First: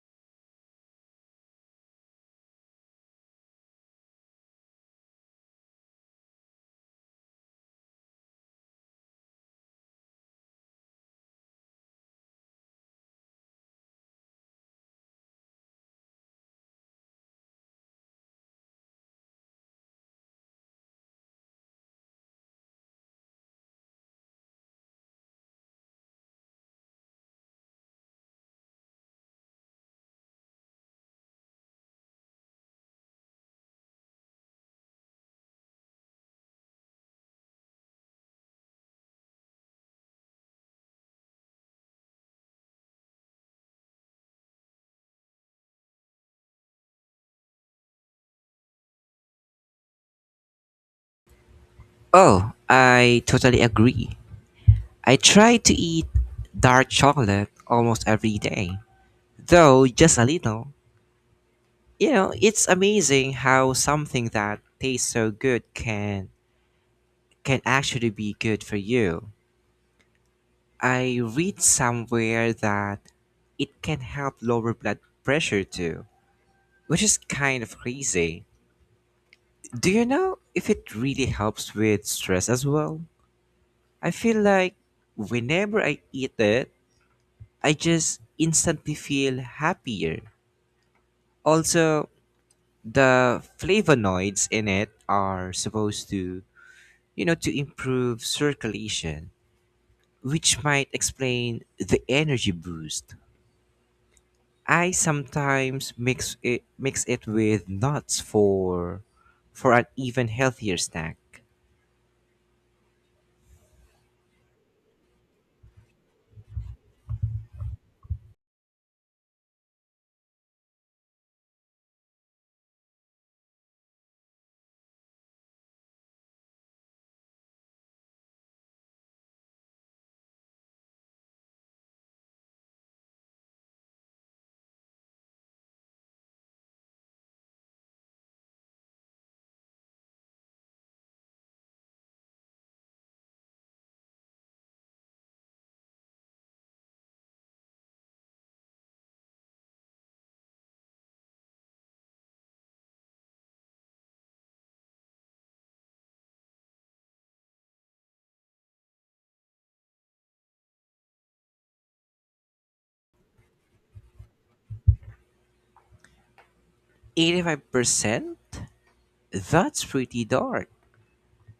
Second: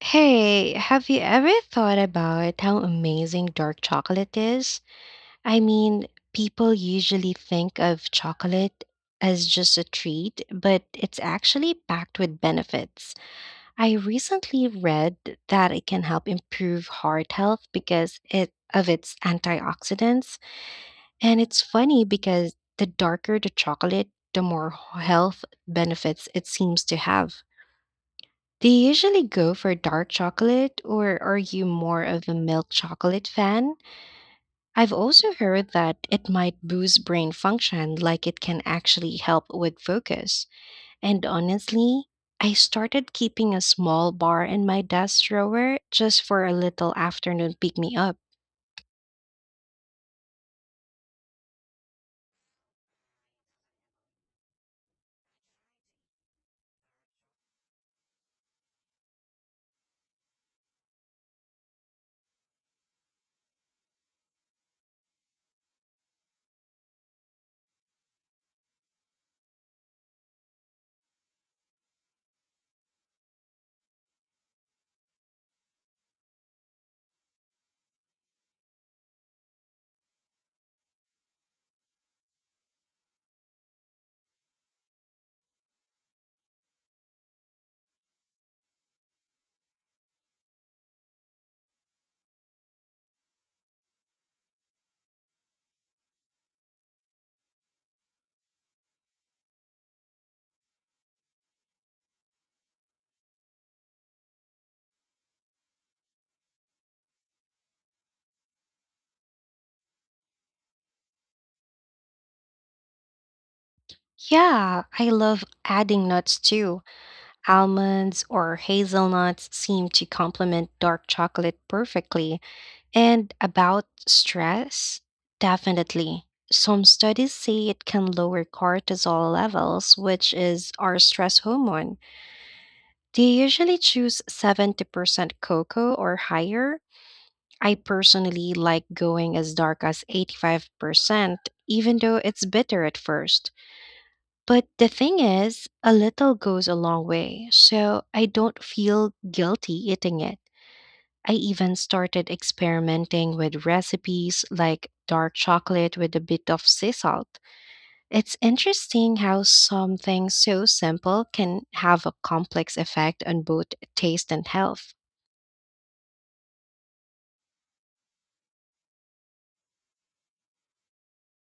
Hey, have you ever thought about how amazing dark chocolate is? I mean, people usually think of chocolate as just a treat, but it's actually packed with benefits. I recently read that it can help improve heart health because it of its antioxidants, and it's funny because the darker the chocolate, the more health benefits it seems to have. Do you usually go for dark chocolate, or are you more of a milk chocolate fan? I've also heard that it might boost brain function, like it can actually help with focus. And honestly, I started keeping a small bar in my desk drawer just for a little afternoon pick me up. Oh, I totally agree. I try to eat dark chocolate almost every day, though just a little. You know, it's amazing how something that tastes so good can actually be good for you. I read somewhere that it can help lower blood pressure too, which is kind of crazy. Do you know if it really helps with stress as well? I feel like whenever I eat it, I just instantly feel happier. Also, the flavonoids in it are supposed to, to improve circulation, which might explain the energy boost. I sometimes mix it with nuts for an even healthier snack. Yeah, I love adding nuts too. Almonds or hazelnuts seem to complement dark chocolate perfectly. And about stress, definitely. Some studies say it can lower cortisol levels, which is our stress hormone. They usually choose 70% cocoa or higher. I personally like going as dark as 85%, even though it's bitter at first. But the thing is, a little goes a long way, so I don't feel guilty eating it. I even started experimenting with recipes like dark chocolate with a bit of sea salt. It's interesting how something so simple can have a complex effect on both taste and health. 85%? That's pretty dark.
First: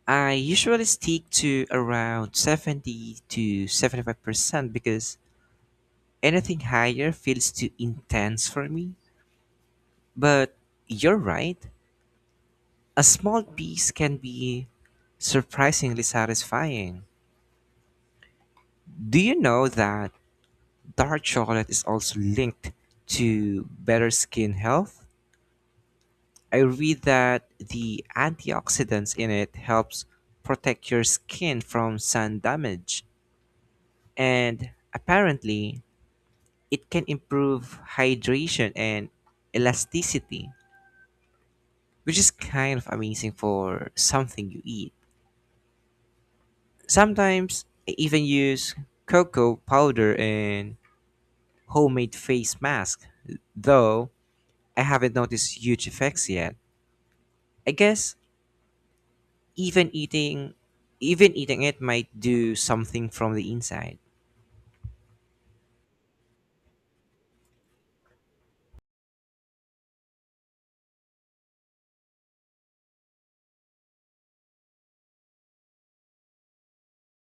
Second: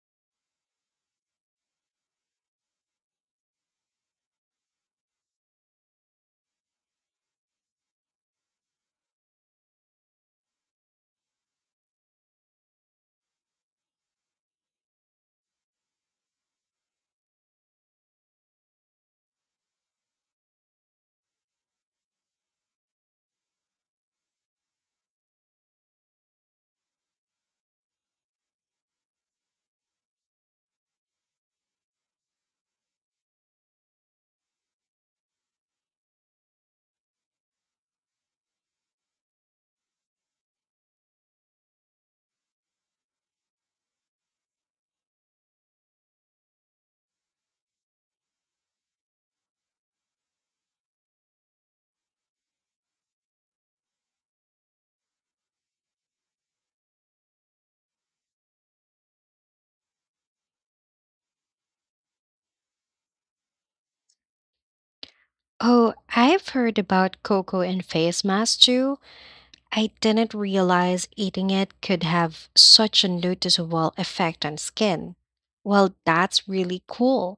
I usually stick to around 70 to 75% because anything higher feels too intense for me. But you're right. A small piece can be surprisingly satisfying. Do you know that dark chocolate is also linked to better skin health? I read that the antioxidants in it helps protect your skin from sun damage, and apparently it can improve hydration and elasticity, which is kind of amazing for something you eat. Sometimes I even use cocoa powder and homemade face mask, though I haven't noticed huge effects yet. I guess even eating even eating it might do something from the inside. Oh, I've heard about cocoa and face masks too. I didn't realize eating it could have such a noticeable effect on skin. Well, that's really cool.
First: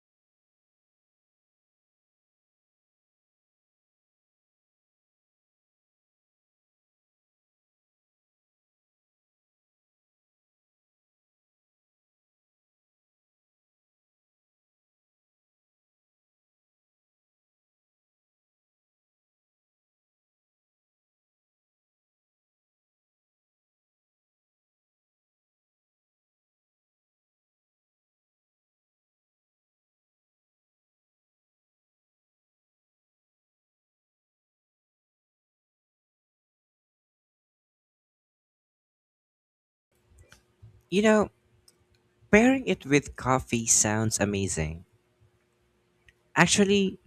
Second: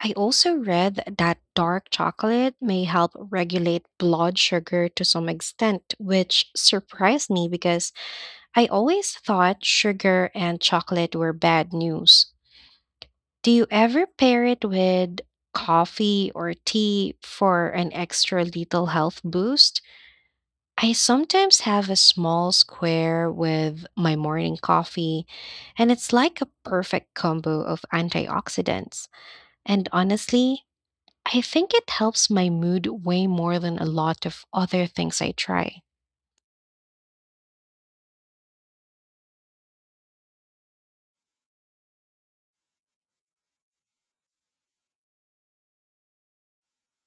I also read that dark chocolate may help regulate blood sugar to some extent, which surprised me because I always thought sugar and chocolate were bad news. Do you ever pair it with coffee or tea for an extra little health boost? I sometimes have a small square with my morning coffee, and it's like a perfect combo of antioxidants. And honestly, I think it helps my mood way more than a lot of other things I try. You know, pairing it with coffee sounds amazing. Actually,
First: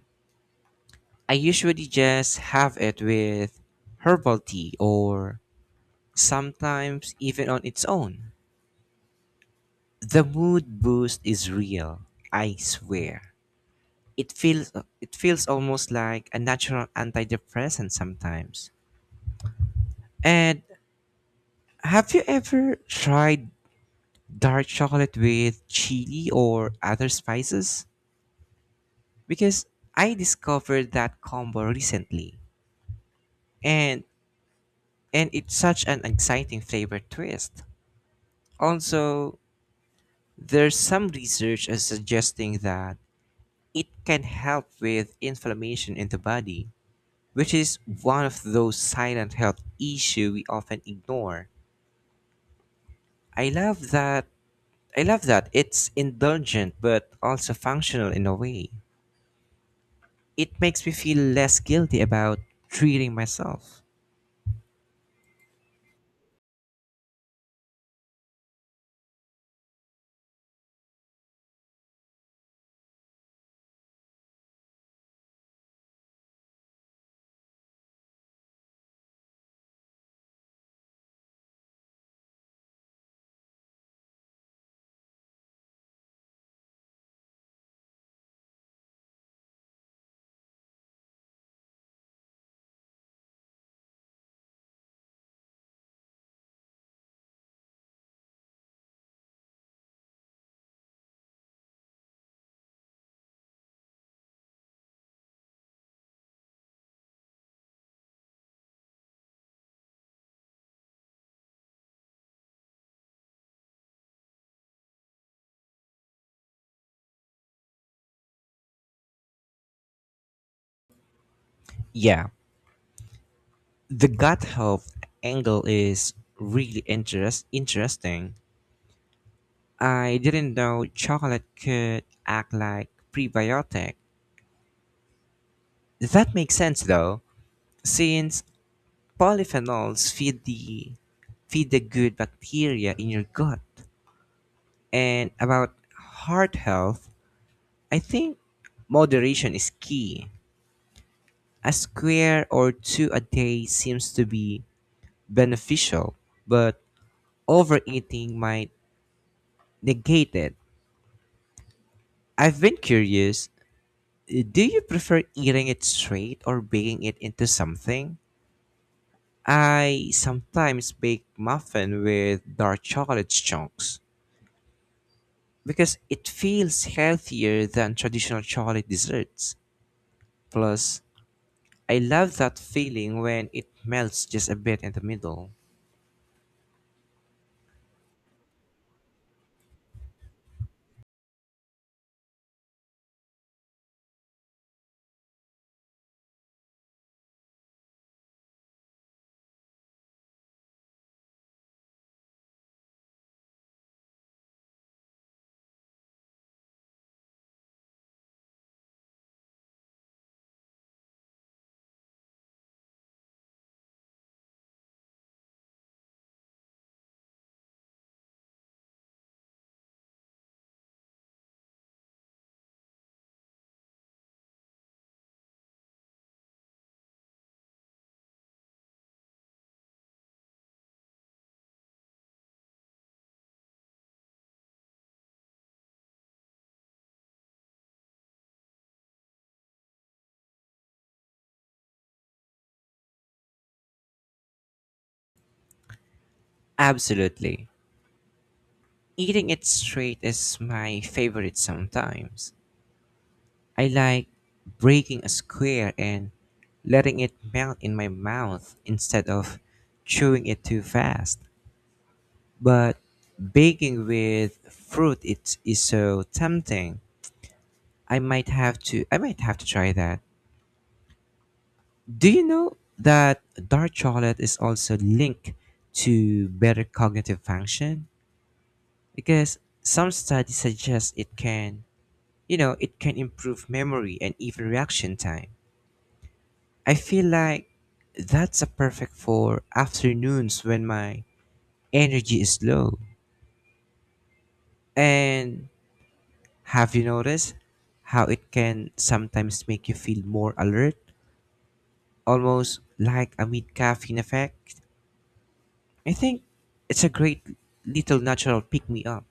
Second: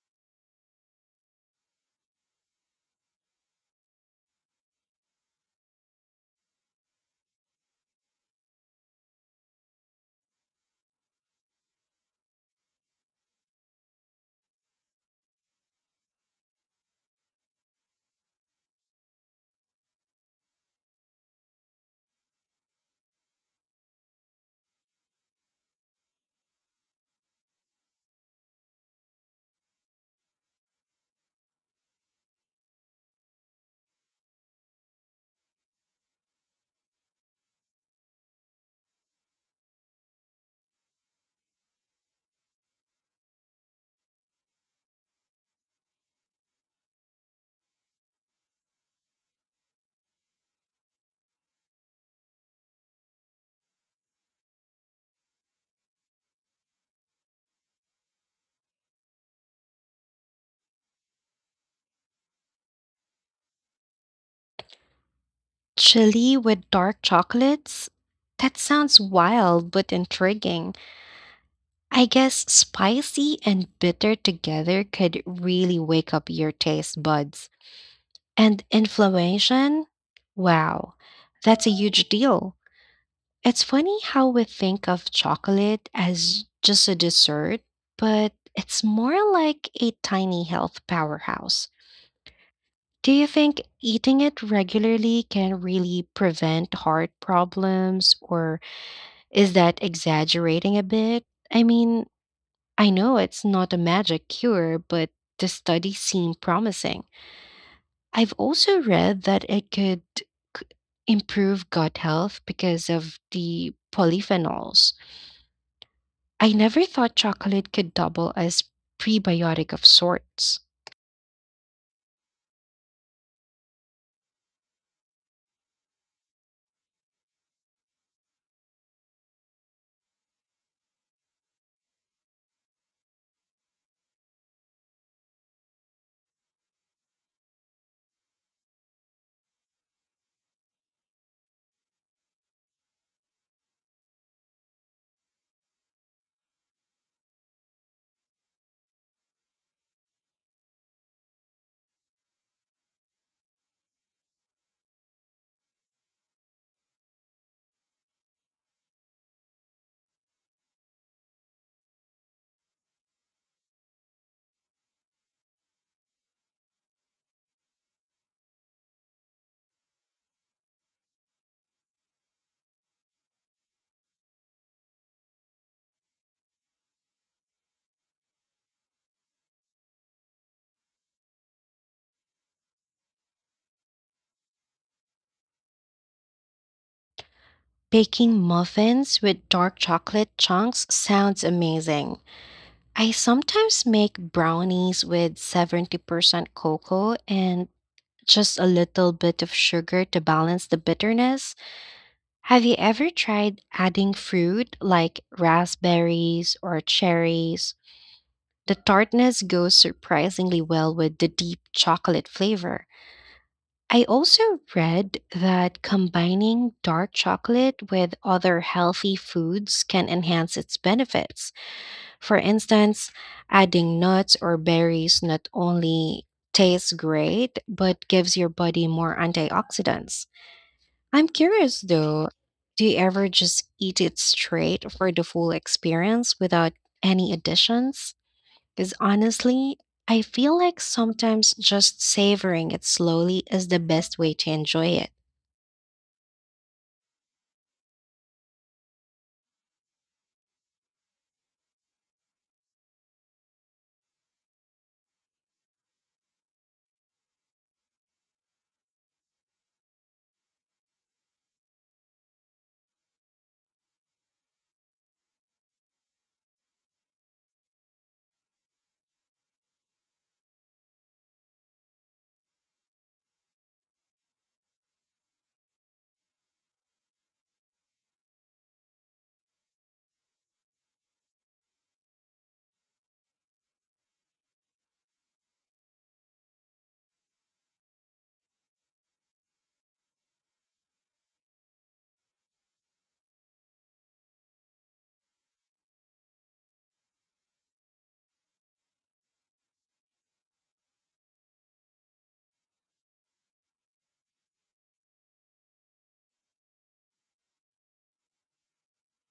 I usually just have it with herbal tea or sometimes even on its own. The mood boost is real, I swear. It feels it feels almost like a natural antidepressant sometimes. And have you ever tried dark chocolate with chili or other spices? Because I discovered that combo recently. And and it's such an exciting flavor twist. Also, there's some research is suggesting that it can help with inflammation in the body, which is one of those silent health issues we often ignore. I love that I love that it's indulgent but also functional in a way. It makes me feel less guilty about treating myself. Chili with dark chocolates? That sounds wild but intriguing. I guess spicy and bitter together could really wake up your taste buds. And inflammation? Wow, that's a huge deal. It's funny how we think of chocolate as just a dessert, but it's more like a tiny health powerhouse. Do you think eating it regularly can really prevent heart problems, or is that exaggerating a bit? I mean, I know it's not a magic cure, but the studies seem promising. I've also read that it could c- improve gut health because of the polyphenols. I never thought chocolate could double as prebiotic of sorts. Yeah, the gut health angle is really interesting. I didn't know chocolate could act like prebiotic. That makes sense though, since polyphenols feed the good bacteria in your gut. And about heart health, I think moderation is key. A square or two a day seems to be beneficial, but overeating might negate it. I've been curious, do you prefer eating it straight or baking it into something? I sometimes bake muffin with dark chocolate chunks, because it feels healthier than traditional chocolate desserts. Plus, I love that feeling when it melts just a bit in the middle. Baking muffins with dark chocolate chunks sounds amazing. I sometimes make brownies with 70% cocoa and just a little bit of sugar to balance the bitterness. Have you ever tried adding fruit like raspberries or cherries? The tartness goes surprisingly well with the deep chocolate flavor. I also read that combining dark chocolate with other healthy foods can enhance its benefits. For instance, adding nuts or berries not only tastes great, but gives your body more antioxidants. I'm curious though, do you ever just eat it straight for the full experience without any additions? Because honestly, I feel like sometimes just savoring it slowly is the best way to enjoy it. Absolutely. Eating it straight is my favorite sometimes. I like breaking a square and letting it melt in my mouth instead of chewing it too fast. But baking with fruit it is so tempting. I might have to try that. Do you know that dark chocolate is also linked to better cognitive function? Because some studies suggest it can, it can improve memory and even reaction time. I feel like that's a perfect for afternoons when my energy is low. And have you noticed how it can sometimes make you feel more alert, almost like a mid caffeine effect? I think it's a great little natural pick me up.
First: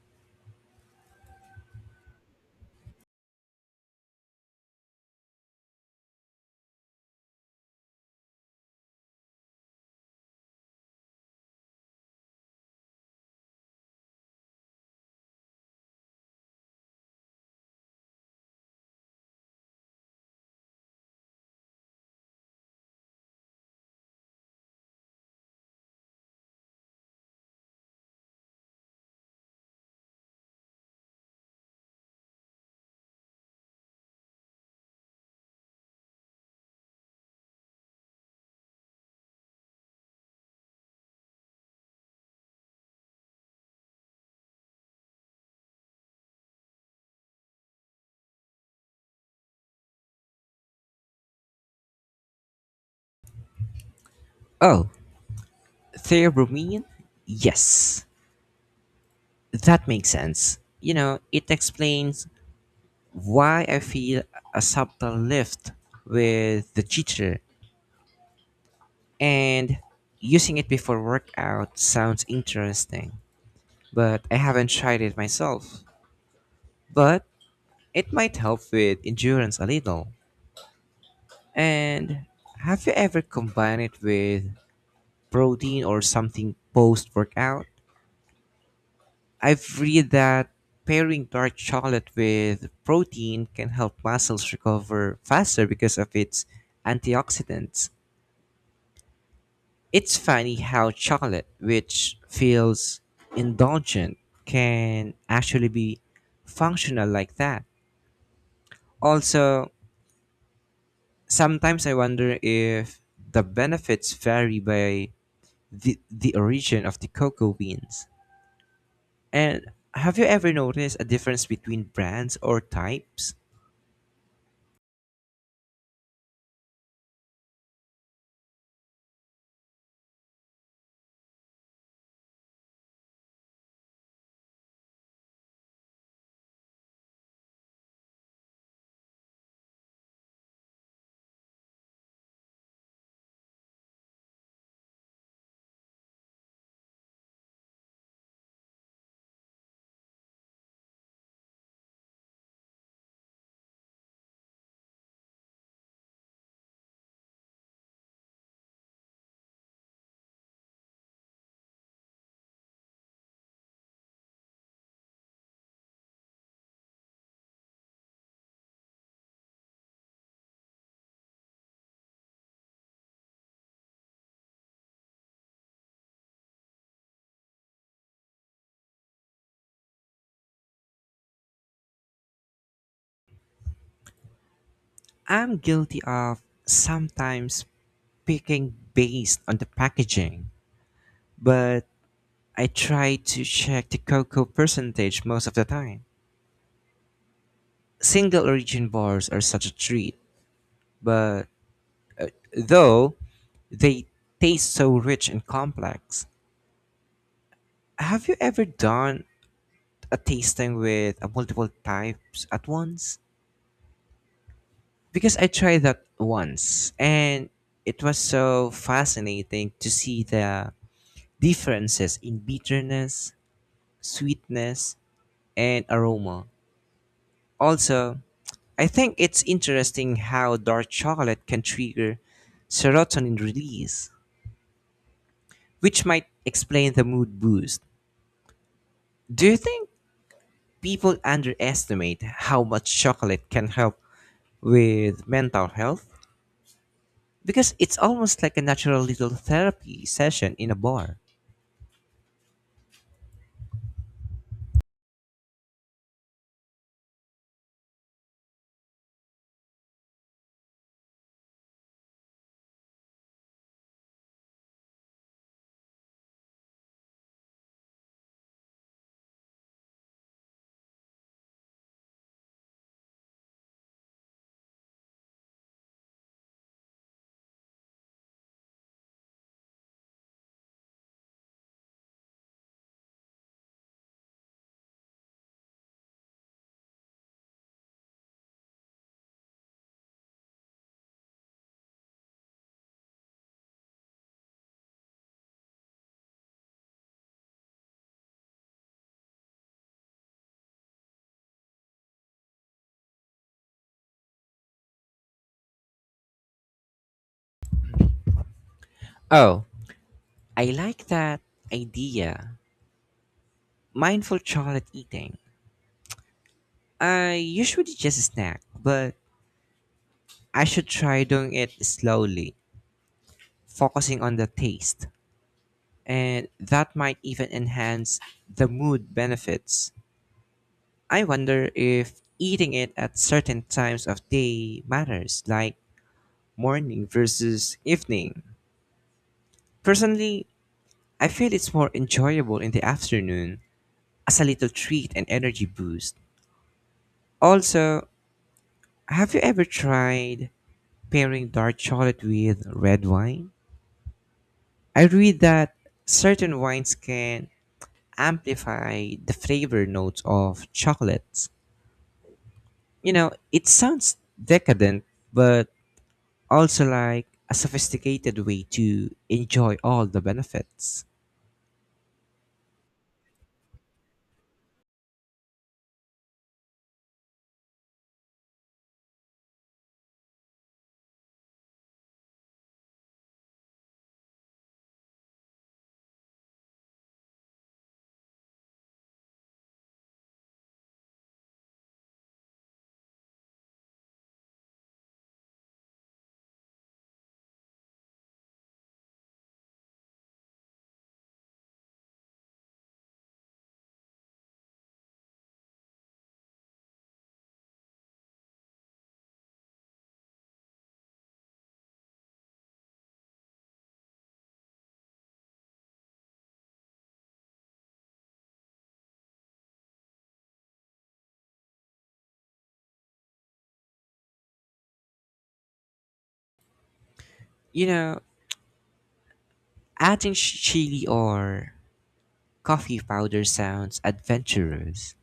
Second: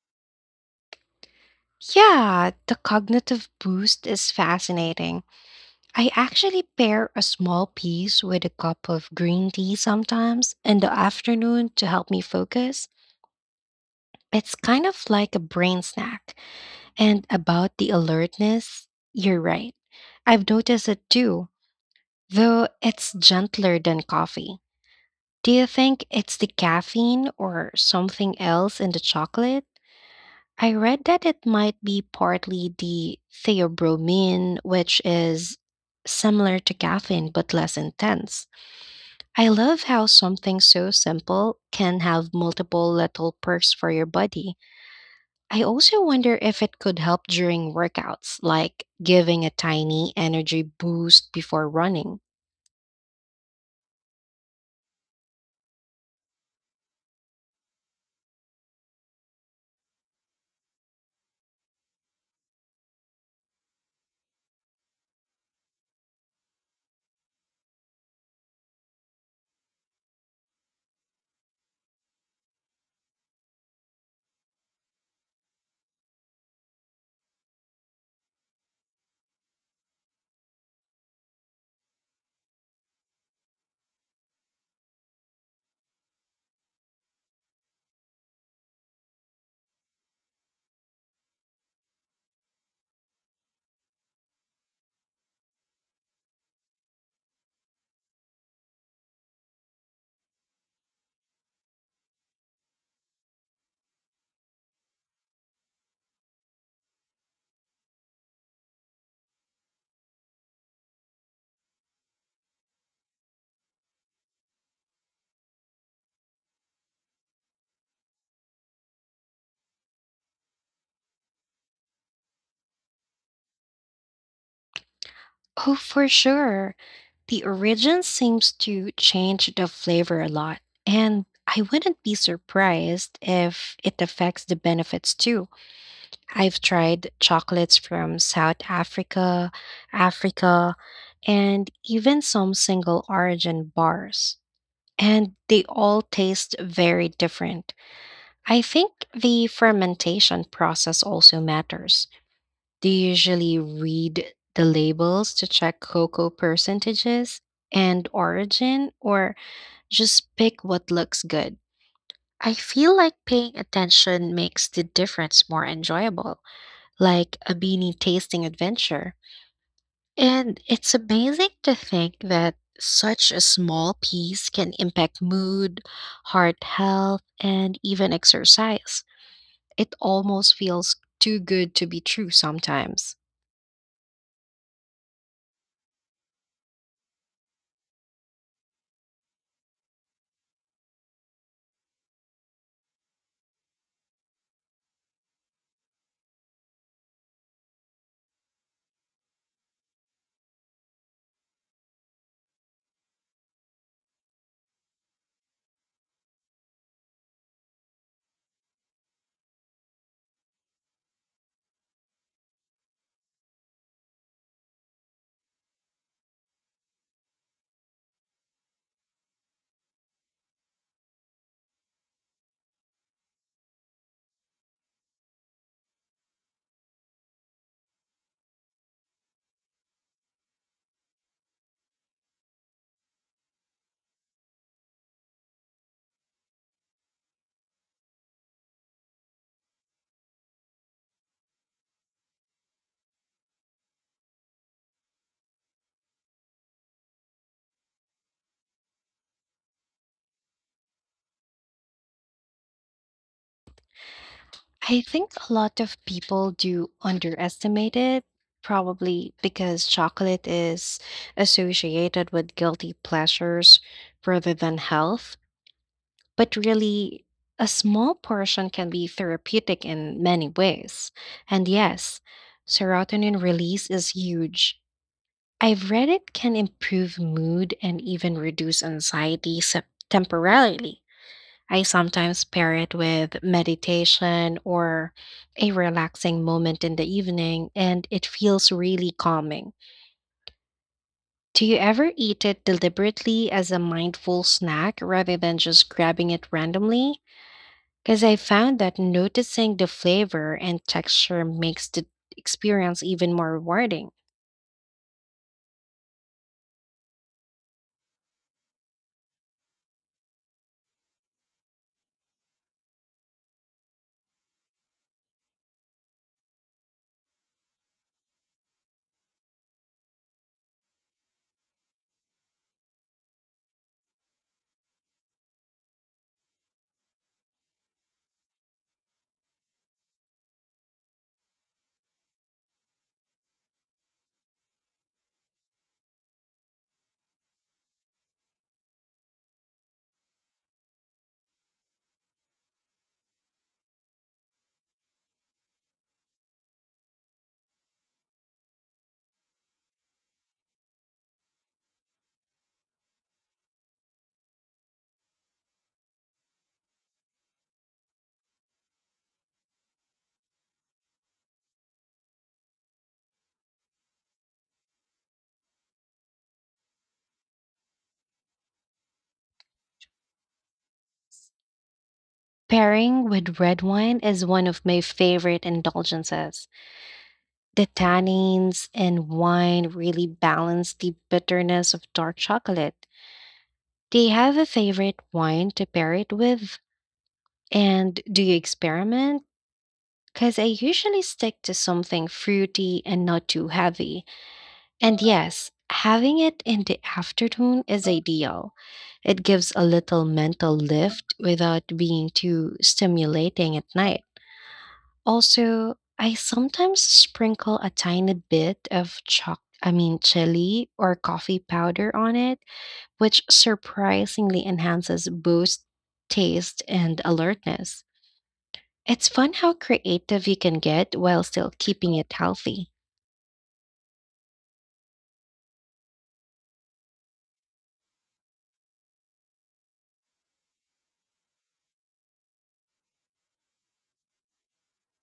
Yeah, the cognitive boost is fascinating. I actually pair a small piece with a cup of green tea sometimes in the afternoon to help me focus. It's kind of like a brain snack. And about the alertness, you're right. I've noticed it too, though it's gentler than coffee. Do you think it's the caffeine or something else in the chocolate? I read that it might be partly the theobromine, which is similar to caffeine but less intense. I love how something so simple can have multiple little perks for your body. I also wonder if it could help during workouts, like giving a tiny energy boost before running. Oh, theobromine? Yes, that makes sense. You know, it explains why I feel a subtle lift with the jitter, and using it before workout sounds interesting, but I haven't tried it myself. But it might help with endurance a little. And have you ever combined it with protein or something post workout? I've read that pairing dark chocolate with protein can help muscles recover faster because of its antioxidants. It's funny how chocolate, which feels indulgent, can actually be functional like that. Also, sometimes I wonder if the benefits vary by the origin of the cocoa beans. And have you ever noticed a difference between brands or types? Oh, for sure. The origin seems to change the flavor a lot, and I wouldn't be surprised if it affects the benefits too. I've tried chocolates from South Africa, Africa, and even some single origin bars. And they all taste very different. I think the fermentation process also matters. Do you usually read the labels to check cocoa percentages and origin, or just pick what looks good? I feel like paying attention makes the difference more enjoyable, like a beanie tasting adventure. And it's amazing to think that such a small piece can impact mood, heart health, and even exercise. It almost feels too good to be true sometimes. I'm guilty of sometimes picking based on the packaging, but I try to check the cocoa percentage most of the time. Single origin bars are such a treat, but though they taste so rich and complex, have you ever done a tasting with a multiple types at once? Because I tried that once and it was so fascinating to see the differences in bitterness, sweetness, and aroma. Also, I think it's interesting how dark chocolate can trigger serotonin release, which might explain the mood boost. Do you think people underestimate how much chocolate can help with mental health? Because it's almost like a natural little therapy session in a bar. I think a lot of people do underestimate it, probably because chocolate is associated with guilty pleasures rather than health. But really, a small portion can be therapeutic in many ways. And yes, serotonin release is huge. I've read it can improve mood and even reduce anxiety temporarily. I sometimes pair it with meditation or a relaxing moment in the evening, and it feels really calming. Do you ever eat it deliberately as a mindful snack rather than just grabbing it randomly? Because I found that noticing the flavor and texture makes the experience even more rewarding. Oh, I like that idea. Mindful chocolate eating. I usually just snack, but I should try doing it slowly, focusing on the taste. And that might even enhance the mood benefits. I wonder if eating it at certain times of day matters, like morning versus evening. Personally, I feel it's more enjoyable in the afternoon as a little treat and energy boost. Also, have you ever tried pairing dark chocolate with red wine? I read that certain wines can amplify the flavor notes of chocolates. You know, it sounds decadent, but also like a sophisticated way to enjoy all the benefits. Pairing with red wine is one of my favorite indulgences. The tannins in wine really balance the bitterness of dark chocolate. Do you have a favorite wine to pair it with? And do you experiment? Because I usually stick to something fruity and not too heavy. And yes, having it in the afternoon is ideal. It gives a little mental lift without being too stimulating at night. Also, I sometimes sprinkle a tiny bit of choc I mean chili or coffee powder on it, which surprisingly enhances both taste and alertness. It's fun how creative you can get while still keeping it healthy. You know, adding chili or coffee powder sounds adventurous.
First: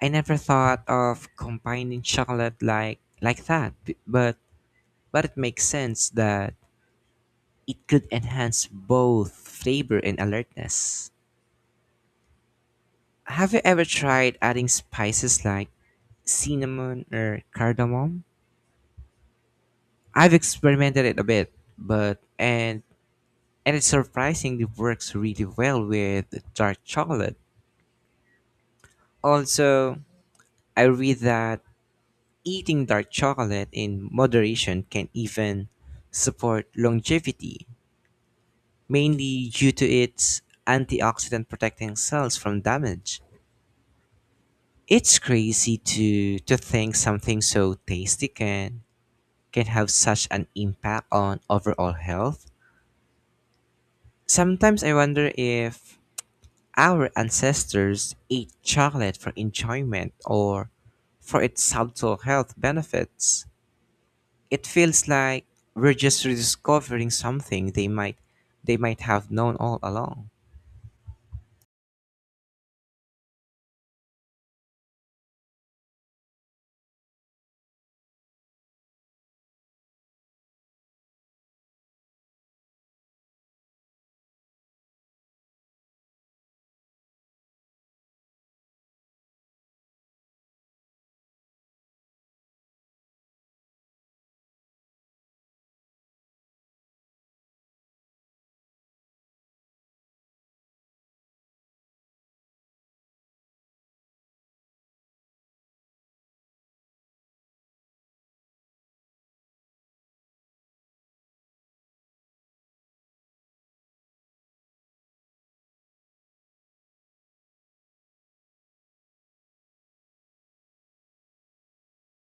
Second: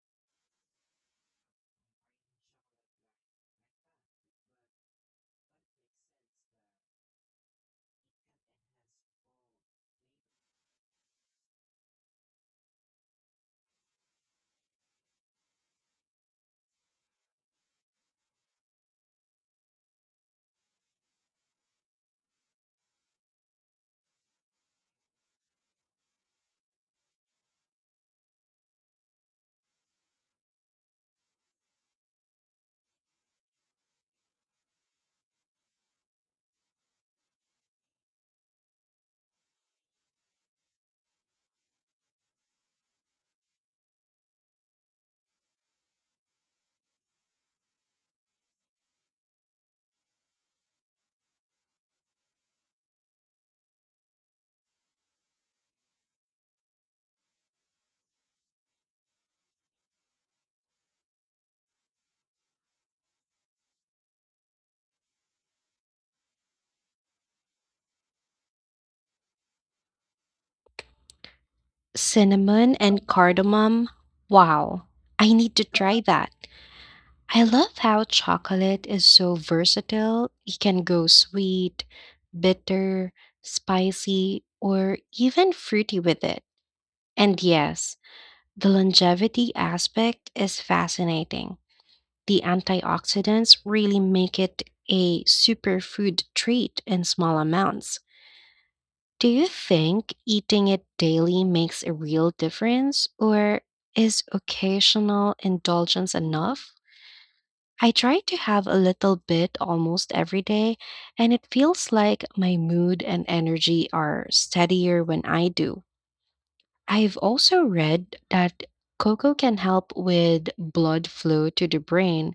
I never thought of combining chocolate like that, but it makes sense that it could enhance both flavor and alertness. Have you ever tried adding spices like cinnamon or cardamom? I've experimented it a bit, but and it surprisingly works really well with dark chocolate. Also, I read that eating dark chocolate in moderation can even support longevity, mainly due to its antioxidant protecting cells from damage. It's crazy to think something so tasty can have such an impact on overall health. Sometimes I wonder if our ancestors ate chocolate for enjoyment or for its subtle health benefits. It feels like we're just rediscovering something they might have known all along. Cinnamon and cardamom. Wow, I need to try that. I love how chocolate is so versatile. It can go sweet, bitter, spicy, or even fruity with it. And yes, the longevity aspect is fascinating. The antioxidants really make it a superfood treat in small amounts. Do you think eating it daily makes a real difference, or is occasional indulgence enough? I try to have a little bit almost every day, and it feels like my mood and energy are steadier when I do. I've also read that cocoa can help with blood flow to the brain,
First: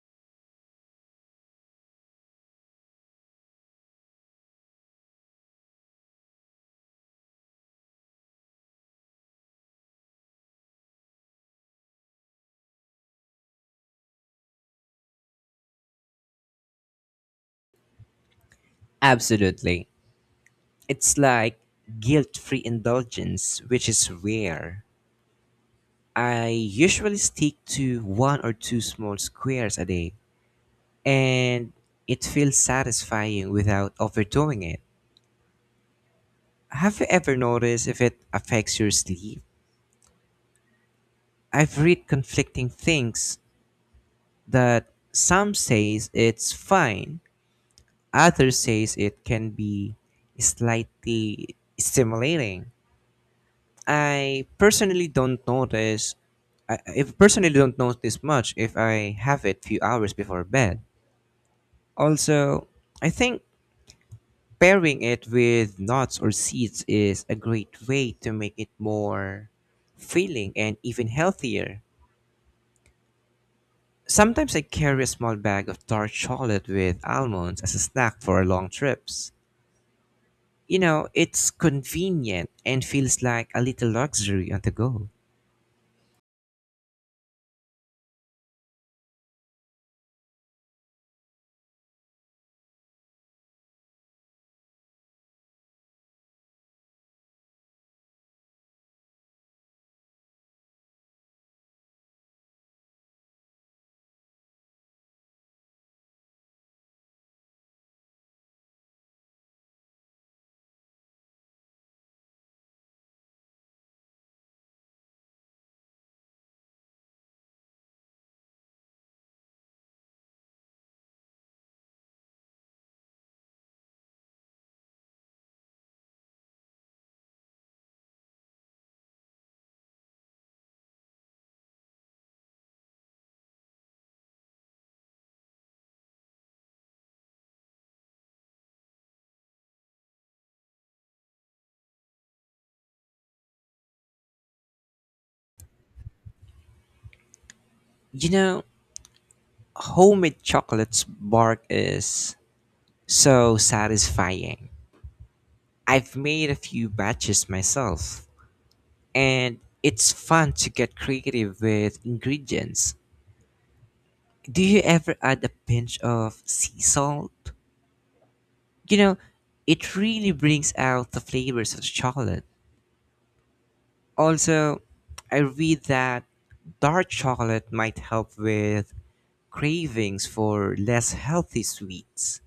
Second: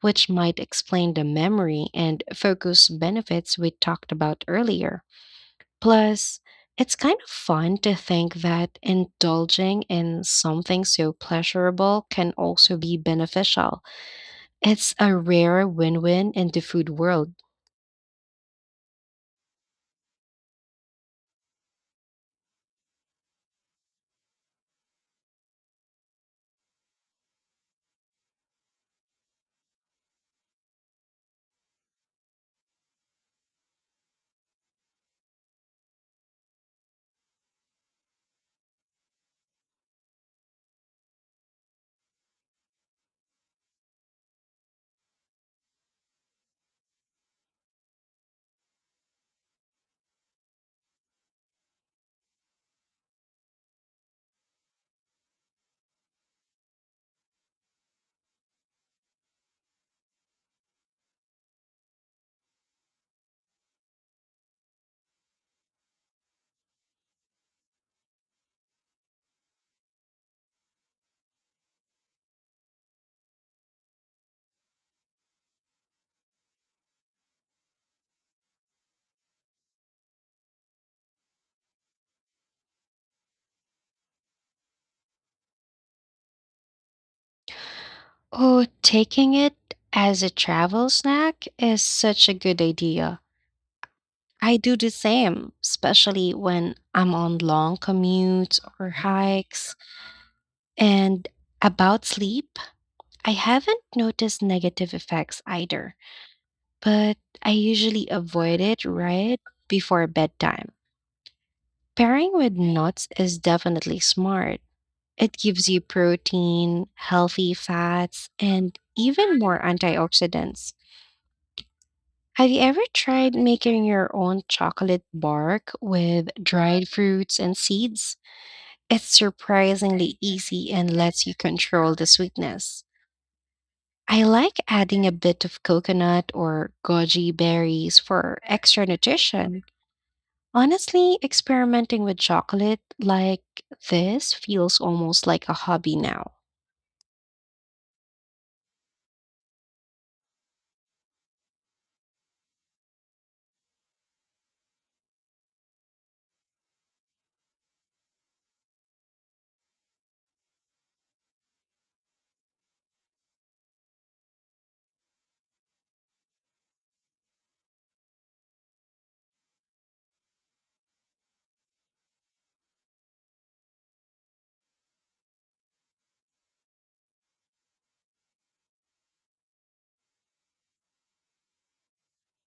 which might explain the memory and focus benefits we talked about earlier. Plus, it's kind of fun to think that indulging in something so pleasurable can also be beneficial. It's a rare win win in the food world. Absolutely. It's like guilt-free indulgence, which is rare. I usually stick to one or two small squares a day, and it feels satisfying without overdoing it. Have you ever noticed if it affects your sleep? I've read conflicting things that some says it's fine, others says it can be slightly stimulating. I personally don't notice I- if personally don't notice much if I have it few hours before bed. Also, I think pairing it with nuts or seeds is a great way to make it more filling and even healthier. Sometimes I carry a small bag of dark chocolate with almonds as a snack for long trips. You know, it's convenient and feels like a little luxury on the go. Oh, taking it as a travel snack is such a good idea. I do the same, especially when I'm on long commutes or hikes. And about sleep, I haven't noticed negative effects either, but I usually avoid it right before bedtime. Pairing with nuts is definitely smart. It gives you protein, healthy fats, and even more antioxidants. Have you ever tried making your own chocolate bark with dried fruits and seeds? It's surprisingly easy and lets you control the sweetness. I like adding a bit of coconut or goji berries for extra nutrition. Honestly, experimenting with chocolate like this feels almost like a hobby now. You know, homemade chocolate's bark is so satisfying. I've made a few batches myself, and it's fun to get creative with ingredients. Do you ever add a pinch of sea salt? You know, it really brings out the flavors of the chocolate. Also, I read that dark chocolate might help with cravings for less healthy sweets.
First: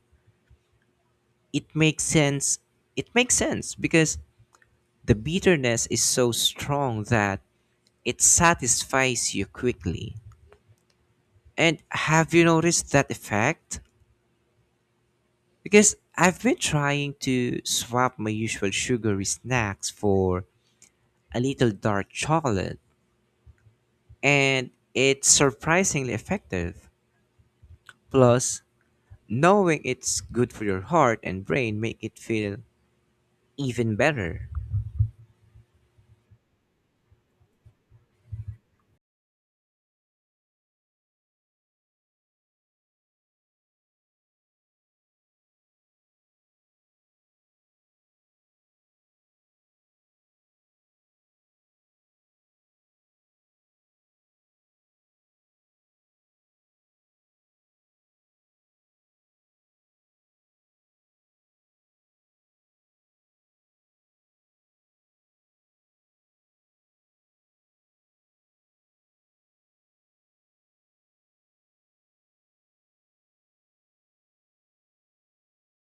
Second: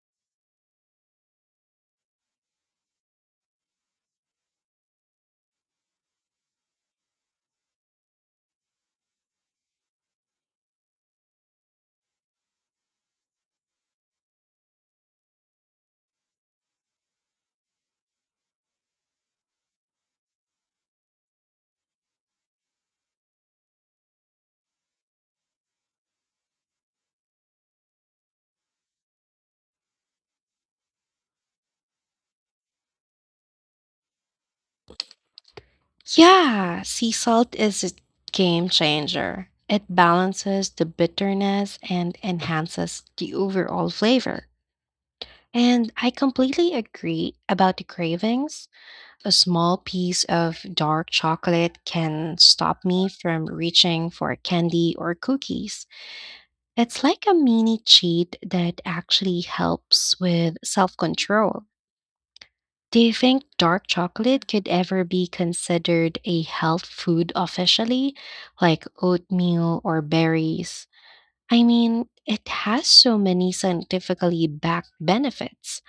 It makes sense. It makes sense because the bitterness is so strong that it satisfies you quickly. And have you noticed that effect? Because I've been trying to swap my usual sugary snacks for a little dark chocolate, and it's surprisingly effective. Plus, knowing it's good for your heart and brain make it feel even better. Yeah, sea salt is a game changer. It balances the bitterness and enhances the overall flavor. And I completely agree about the cravings. A small piece of dark chocolate can stop me from reaching for candy or cookies. It's like a mini cheat that actually helps with self control. Do you think dark chocolate could ever be considered a health food officially, like oatmeal or berries? I mean, it has so many scientifically backed benefits.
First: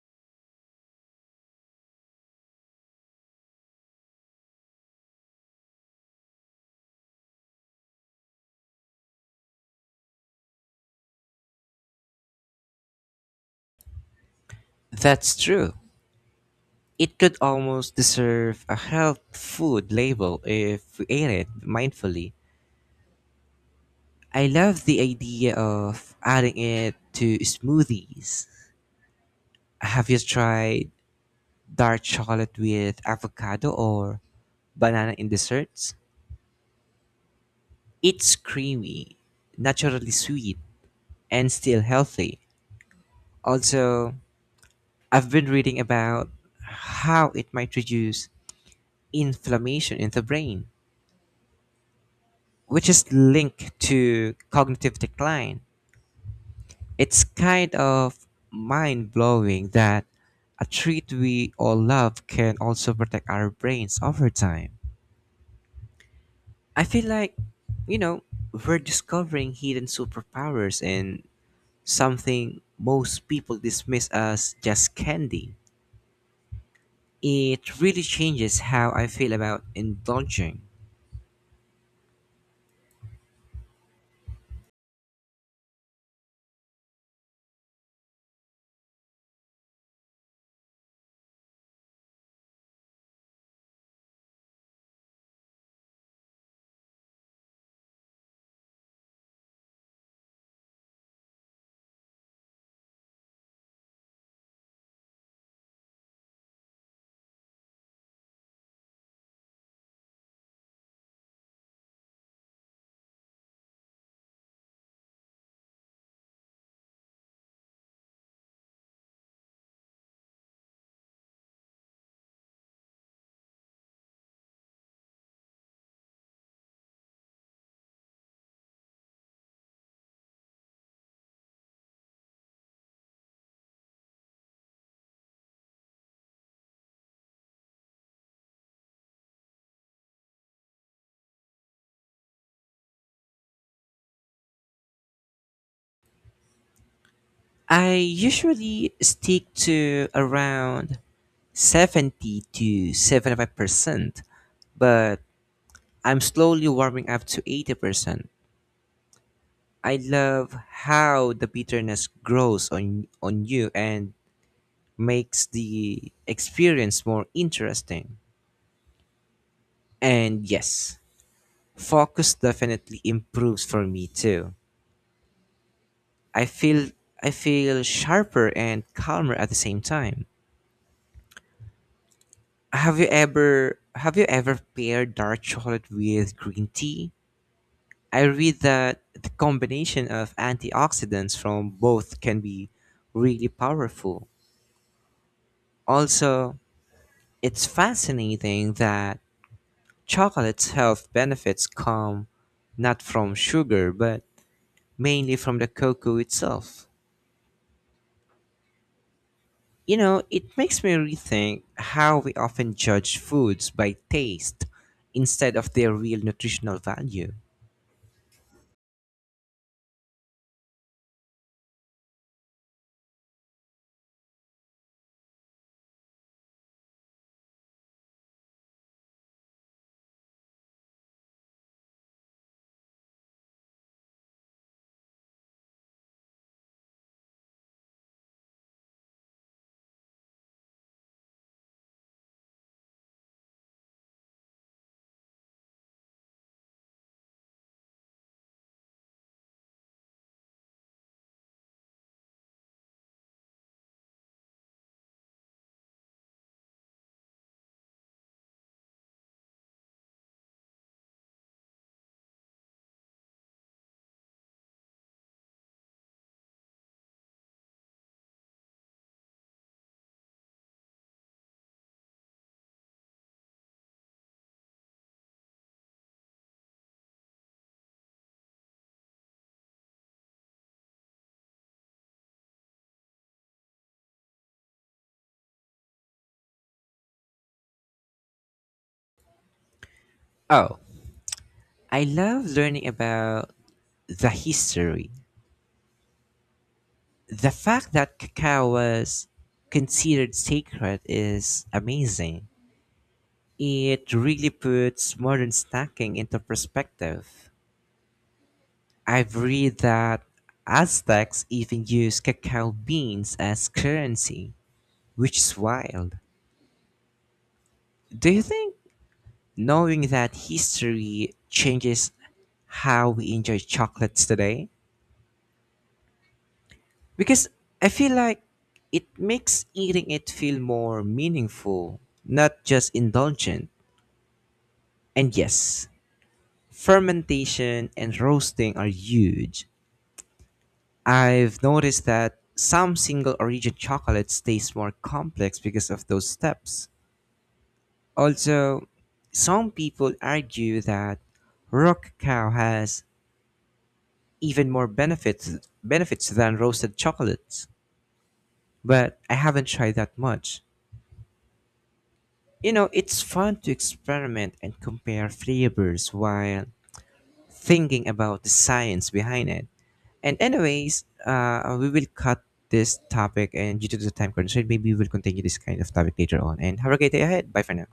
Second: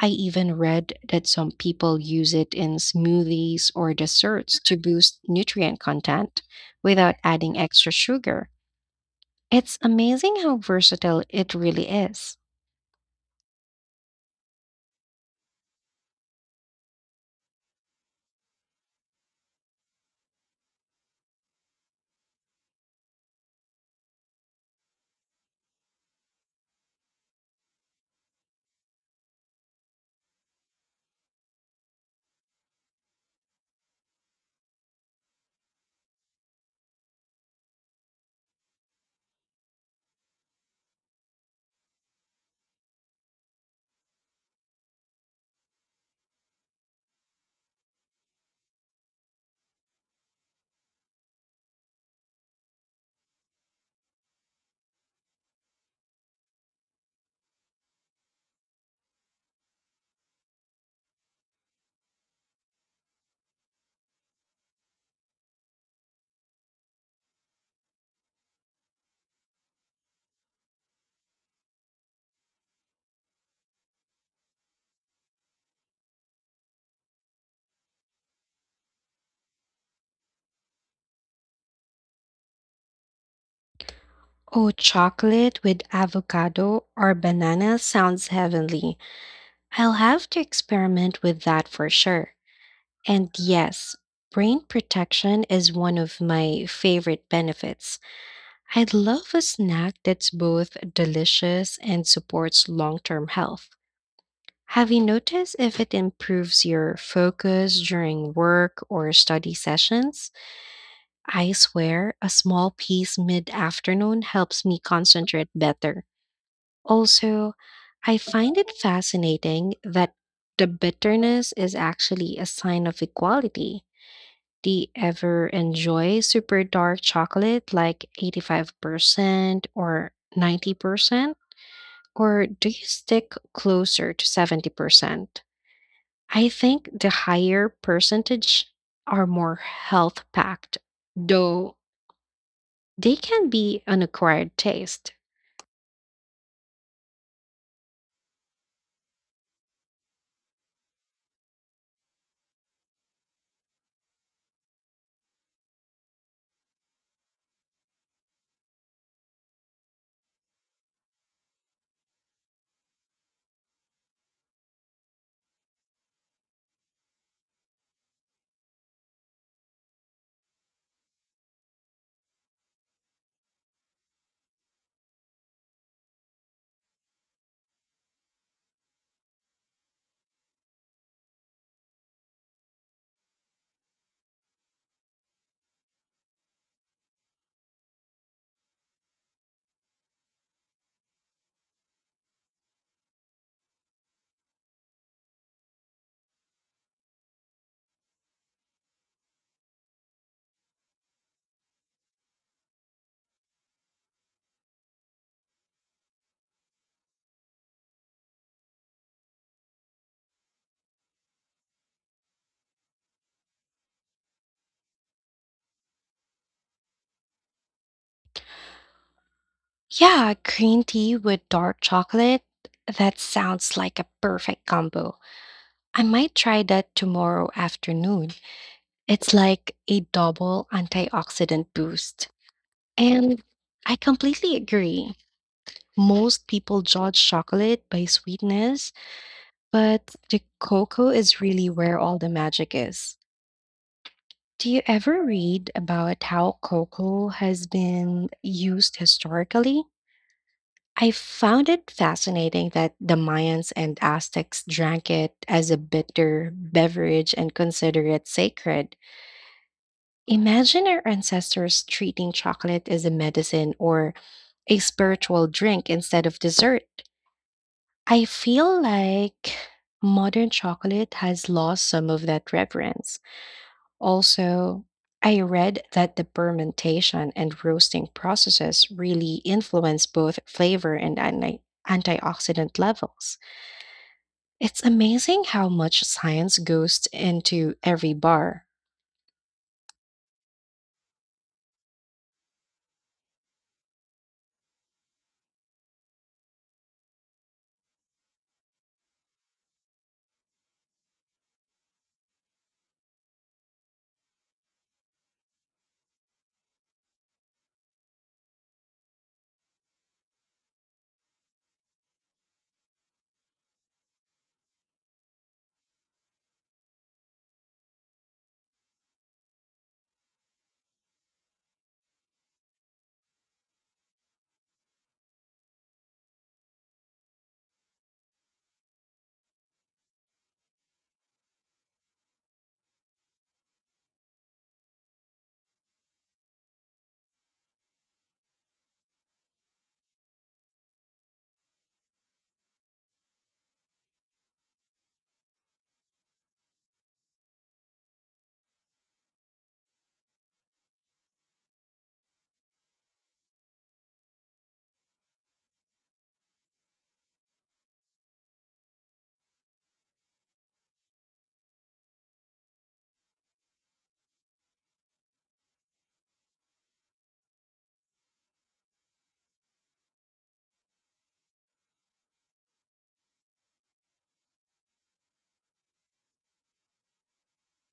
I even read that some people use it in smoothies or desserts to boost nutrient content without adding extra sugar. It's amazing how versatile it really is. That's true. It could almost deserve a health food label if we ate it mindfully. I love the idea of adding it to smoothies. Have you tried dark chocolate with avocado or banana in desserts? It's creamy, naturally sweet, and still healthy. Also, I've been reading about how it might reduce inflammation in the brain, which is linked to cognitive decline. It's kind of mind blowing that a treat we all love can also protect our brains over time. I feel like, you know, we're discovering hidden superpowers and something most people dismiss as just candy. It really changes how I feel about indulging. Oh, chocolate with avocado or banana sounds heavenly. I'll have to experiment with that for sure. And yes, brain protection is one of my favorite benefits. I'd love a snack that's both delicious and supports long term health. Have you noticed if it improves your focus during work or study sessions? I swear, a small piece mid afternoon helps me concentrate better. Also, I find it fascinating that the bitterness is actually a sign of equality. Do you ever enjoy super dark chocolate like 85% or 90%? Or do you stick closer to 70%? I think the higher percentage are more health packed, though they can be an acquired taste. I usually stick to around 70 to 75%, but I'm slowly warming up to 80%. I love how the bitterness grows on you and makes the experience more interesting. And yes, focus definitely improves for me too. I feel I feel sharper and calmer at the same time. Have you ever paired dark chocolate with green tea? I read that the combination of antioxidants from both can be really powerful. Also, it's fascinating that chocolate's health benefits come not from sugar, but mainly from the cocoa itself. You know, it makes me rethink how we often judge foods by taste instead of their real nutritional value. Yeah, green tea with dark chocolate. That sounds like a perfect combo. I might try that tomorrow afternoon. It's like a double antioxidant boost. And I completely agree. Most people judge chocolate by sweetness, but the cocoa is really where all the magic is. Do you ever read about how cocoa has been used historically? I found it fascinating that the Mayans and Aztecs drank it as a bitter beverage and consider it sacred. Imagine our ancestors treating chocolate as a medicine or a spiritual drink instead of dessert. I feel like modern chocolate has lost some of that reverence. Also, I read that the fermentation and roasting processes really influence both flavor and antioxidant levels. It's amazing how much science goes into every bar. Oh, I love learning about the history. The fact that cacao was considered sacred is amazing. It really puts modern snacking into perspective. I've read that Aztecs even used cacao beans as currency, which is wild. Do you think knowing that history changes how we enjoy chocolates today? Because I feel like it makes eating it feel more meaningful, not just indulgent. And yes, fermentation and roasting are huge. I've noticed that some single origin chocolates taste more complex because of those steps. Also, some people argue that rock cow has even more benefits than roasted chocolates, but I haven't tried that much. You know, it's fun to experiment and compare flavors while thinking about the science behind it. And anyways, we will cut this topic, and due to the time constraint, maybe we'll continue this kind of topic later on. And have a great day ahead. Bye for now.